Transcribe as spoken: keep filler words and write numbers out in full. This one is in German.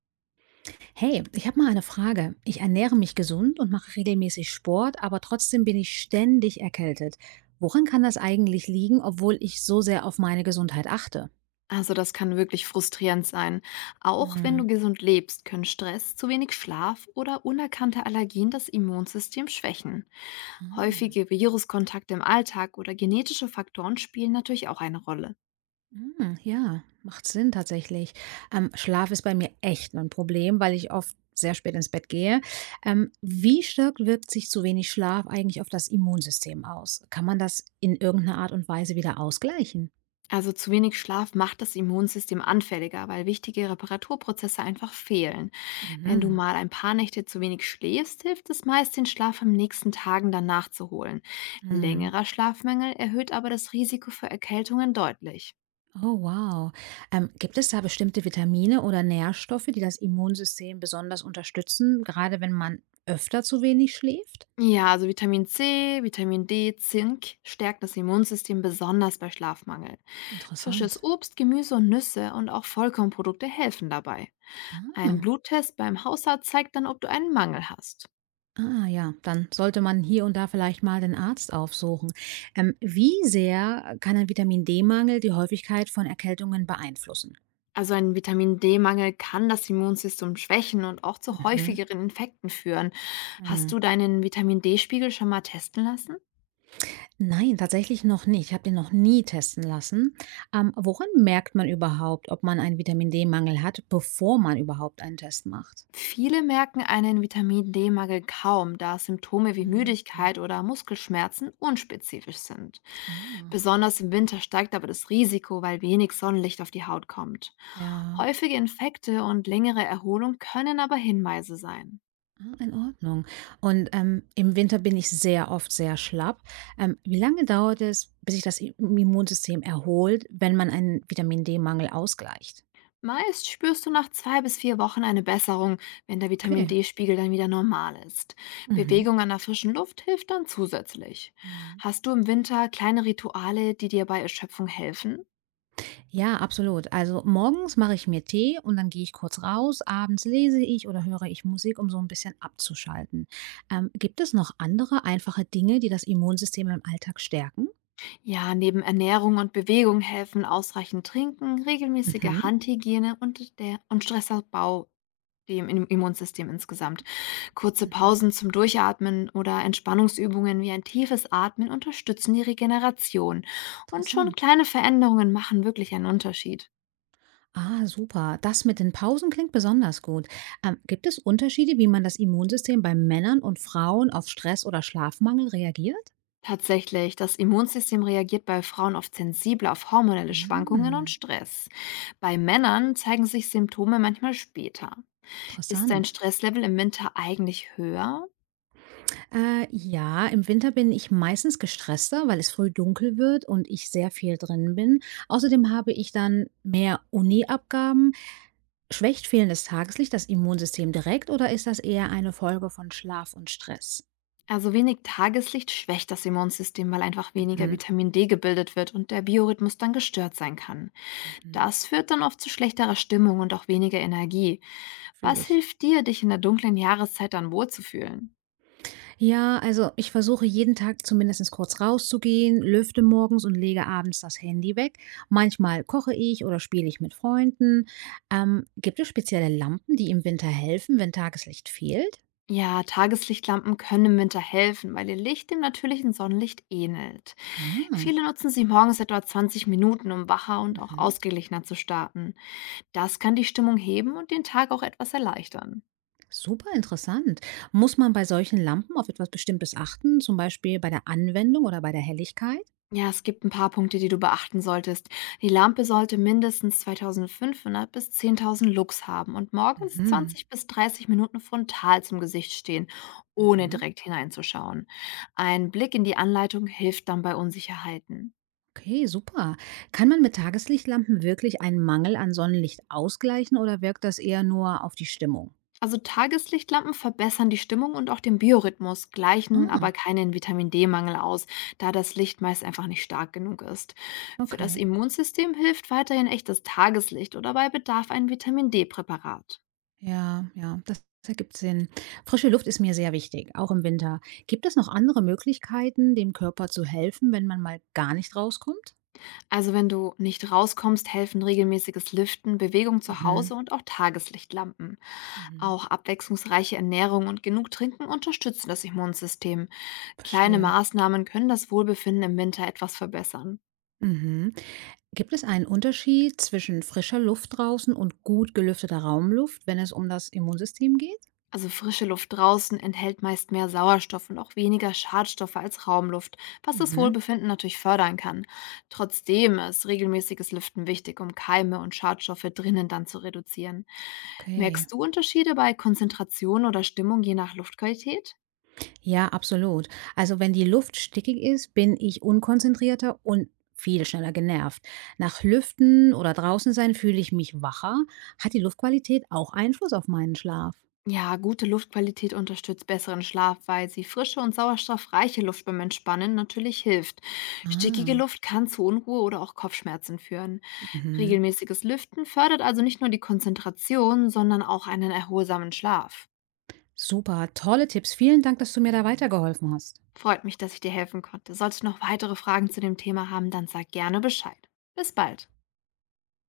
Hey, ich habe mal eine Frage. Ich ernähre mich gesund und mache regelmäßig Sport, aber trotzdem bin ich ständig erkältet. Woran kann das eigentlich liegen, obwohl ich so sehr auf meine Gesundheit achte? Also das kann wirklich frustrierend sein. Auch wenn du Hm. gesund lebst, können Stress, zu wenig Schlaf oder unerkannte Allergien das Immunsystem schwächen. Ah, Häufige Viruskontakte im Alltag oder genetische Faktoren spielen natürlich auch eine Rolle. hm, ja, macht Sinn tatsächlich. Ähm, Schlaf ist bei mir echt ein Problem, weil ich oft sehr spät ins Bett gehe. Ähm, wie stark wirkt sich zu wenig Schlaf eigentlich auf das Immunsystem aus? Kann man das in irgendeiner Art und Weise wieder ausgleichen? Also zu wenig Schlaf macht das Immunsystem anfälliger, weil wichtige Reparaturprozesse einfach fehlen. Wenn du Mhm. mal ein paar Nächte zu wenig schläfst, hilft es meist, den Schlaf am nächsten Tagen danach zu holen. Hm. Längerer Schlafmangel erhöht aber das Risiko für Erkältungen deutlich. Oh, wow. Ähm, gibt es da bestimmte Vitamine oder Nährstoffe, die das Immunsystem besonders unterstützen, gerade wenn man öfter zu wenig schläft? Ja, also Vitamin C, Vitamin D, Zink stärkt das Immunsystem besonders bei Schlafmangel. Frisches Interessant. Obst, Gemüse und Nüsse und auch Vollkornprodukte helfen dabei. Ein Ah, Bluttest beim Hausarzt zeigt dann, ob du einen Mangel hast. ah ja, dann sollte man hier und da vielleicht mal den Arzt aufsuchen. Ähm, wie sehr kann ein Vitamin D-Mangel die Häufigkeit von Erkältungen beeinflussen? Also ein Vitamin D-Mangel kann das Immunsystem schwächen und auch zu Mhm. häufigeren Infekten führen. Hast Mhm. du deinen Vitamin D-Spiegel schon mal testen lassen? Nein, tatsächlich noch nicht. Ich habe den noch nie testen lassen. Ähm, woran merkt man überhaupt, ob man einen Vitamin D-Mangel hat, bevor man überhaupt einen Test macht? Viele merken einen Vitamin-D-Mangel kaum, da Symptome wie Mhm. Müdigkeit oder Muskelschmerzen unspezifisch sind. Ah, Besonders im Winter steigt aber das Risiko, weil wenig Sonnenlicht auf die Haut kommt. ja, Häufige Infekte und längere Erholung können aber Hinweise sein. ah, in Ordnung. Und, ähm, im Winter bin ich sehr oft sehr schlapp. Ähm, wie lange dauert es, bis sich das I Immunsystem erholt, wenn man einen Vitamin-D-Mangel ausgleicht? Meist spürst du nach zwei bis vier Wochen eine Besserung, wenn der Okay. Vitamin-D-Spiegel dann wieder normal ist. Mhm. Bewegung an der frischen Luft hilft dann zusätzlich. Mhm. Hast du im Winter kleine Rituale, die dir bei Erschöpfung helfen? Ja, absolut. Also, morgens mache ich mir Tee und dann gehe ich kurz raus, abends lese ich oder höre ich Musik, um so ein bisschen abzuschalten. Ähm, gibt es noch andere einfache Dinge, die das Immunsystem im Alltag stärken? Ja, neben Ernährung und Bewegung helfen ausreichend Trinken, regelmäßige Mhm, Handhygiene und, der, und Stressabbau dem im Immunsystem insgesamt. Kurze mhm, Pausen zum Durchatmen oder Entspannungsübungen wie ein tiefes Atmen unterstützen die Regeneration. Und schon interessant. kleine Veränderungen machen wirklich einen Unterschied. Ah, super. Das mit den Pausen klingt besonders gut. Ähm, gibt es Unterschiede, wie man das Immunsystem bei Männern und Frauen auf Stress oder Schlafmangel reagiert? Tatsächlich, das Immunsystem reagiert bei Frauen oft sensibler auf hormonelle Schwankungen und Mm, Stress. Bei Männern zeigen sich Symptome manchmal später. Ist dein interessant. Stresslevel im Winter eigentlich höher? Äh, ja, im Winter bin ich meistens gestresster, weil es früh dunkel wird und ich sehr viel drin bin. Außerdem habe ich dann mehr Uni-Abgaben. Schwächt fehlendes Tageslicht das Immunsystem direkt oder ist das eher eine Folge von Schlaf und Stress? Also wenig Tageslicht schwächt das Immunsystem, weil einfach weniger Mhm. Vitamin D gebildet wird und der Biorhythmus dann gestört sein kann. Mhm. Das führt dann oft zu schlechterer Stimmung und auch weniger Energie. Fühle Was ich. hilft dir, dich in der dunklen Jahreszeit dann wohlzufühlen? Ja, also ich versuche jeden Tag zumindest kurz rauszugehen, lüfte morgens und lege abends das Handy weg. Manchmal koche ich oder spiele ich mit Freunden. Ähm, gibt es spezielle Lampen, die im Winter helfen, wenn Tageslicht fehlt? Ja, Tageslichtlampen können im Winter helfen, weil ihr Licht dem natürlichen Sonnenlicht ähnelt. Ah, Viele nutzen sie morgens etwa zwanzig Minuten, um wacher und auch mhm. ausgeglichener zu starten. Das kann die Stimmung heben und den Tag auch etwas erleichtern. Super interessant. Muss man bei solchen Lampen auf etwas Bestimmtes achten, zum Beispiel bei der Anwendung oder bei der Helligkeit? Ja, es gibt ein paar Punkte, die du beachten solltest. Die Lampe sollte mindestens zweitausendfünfhundert bis zehntausend Lux haben und morgens Mhm. zwanzig bis dreißig Minuten frontal zum Gesicht stehen, ohne Mhm. direkt hineinzuschauen. Ein Blick in die Anleitung hilft dann bei Unsicherheiten. Okay, super. Kann man mit Tageslichtlampen wirklich einen Mangel an Sonnenlicht ausgleichen oder wirkt das eher nur auf die Stimmung? Also Tageslichtlampen verbessern die Stimmung und auch den Biorhythmus, gleichen aber Ah, keinen Vitamin-D-Mangel aus, da das Licht meist einfach nicht stark genug ist. Für das okay. Immunsystem hilft weiterhin echtes Tageslicht oder bei Bedarf ein Vitamin-D-Präparat. Ja, ja, das ergibt Sinn. Frische Luft ist mir sehr wichtig, auch im Winter. Gibt es noch andere Möglichkeiten, dem Körper zu helfen, wenn man mal gar nicht rauskommt? Also wenn du nicht rauskommst, helfen regelmäßiges Lüften, Bewegung zu Mhm, Hause und auch Tageslichtlampen. mhm, Auch abwechslungsreiche Ernährung und genug Trinken unterstützen das Immunsystem. Kleine verstehe. Maßnahmen können das Wohlbefinden im Winter etwas verbessern. Mhm. Gibt es einen Unterschied zwischen frischer Luft draußen und gut gelüfteter Raumluft, wenn es um das Immunsystem geht? Also frische Luft draußen enthält meist mehr Sauerstoff und auch weniger Schadstoffe als Raumluft, was das Mhm, Wohlbefinden natürlich fördern kann. Trotzdem ist regelmäßiges Lüften wichtig, um Keime und Schadstoffe drinnen dann zu reduzieren. okay. Merkst du Unterschiede bei Konzentration oder Stimmung je nach Luftqualität? Ja, absolut. Also wenn die Luft stickig ist, bin ich unkonzentrierter und viel schneller genervt. Nach Lüften oder draußen sein fühle ich mich wacher. Hat die Luftqualität auch Einfluss auf meinen Schlaf? Ja, gute Luftqualität unterstützt besseren Schlaf, weil sie frische und sauerstoffreiche Luft beim Entspannen natürlich hilft. Stickige Ah, Luft kann zu Unruhe oder auch Kopfschmerzen führen. mhm. Regelmäßiges Lüften fördert also nicht nur die Konzentration, sondern auch einen erholsamen Schlaf. Super. Tolle Tipps. Vielen Dank, dass du mir da weitergeholfen hast. Freut mich, dass ich dir helfen konnte. Solltest du noch weitere Fragen zu dem Thema haben, dann sag gerne Bescheid. Bis bald.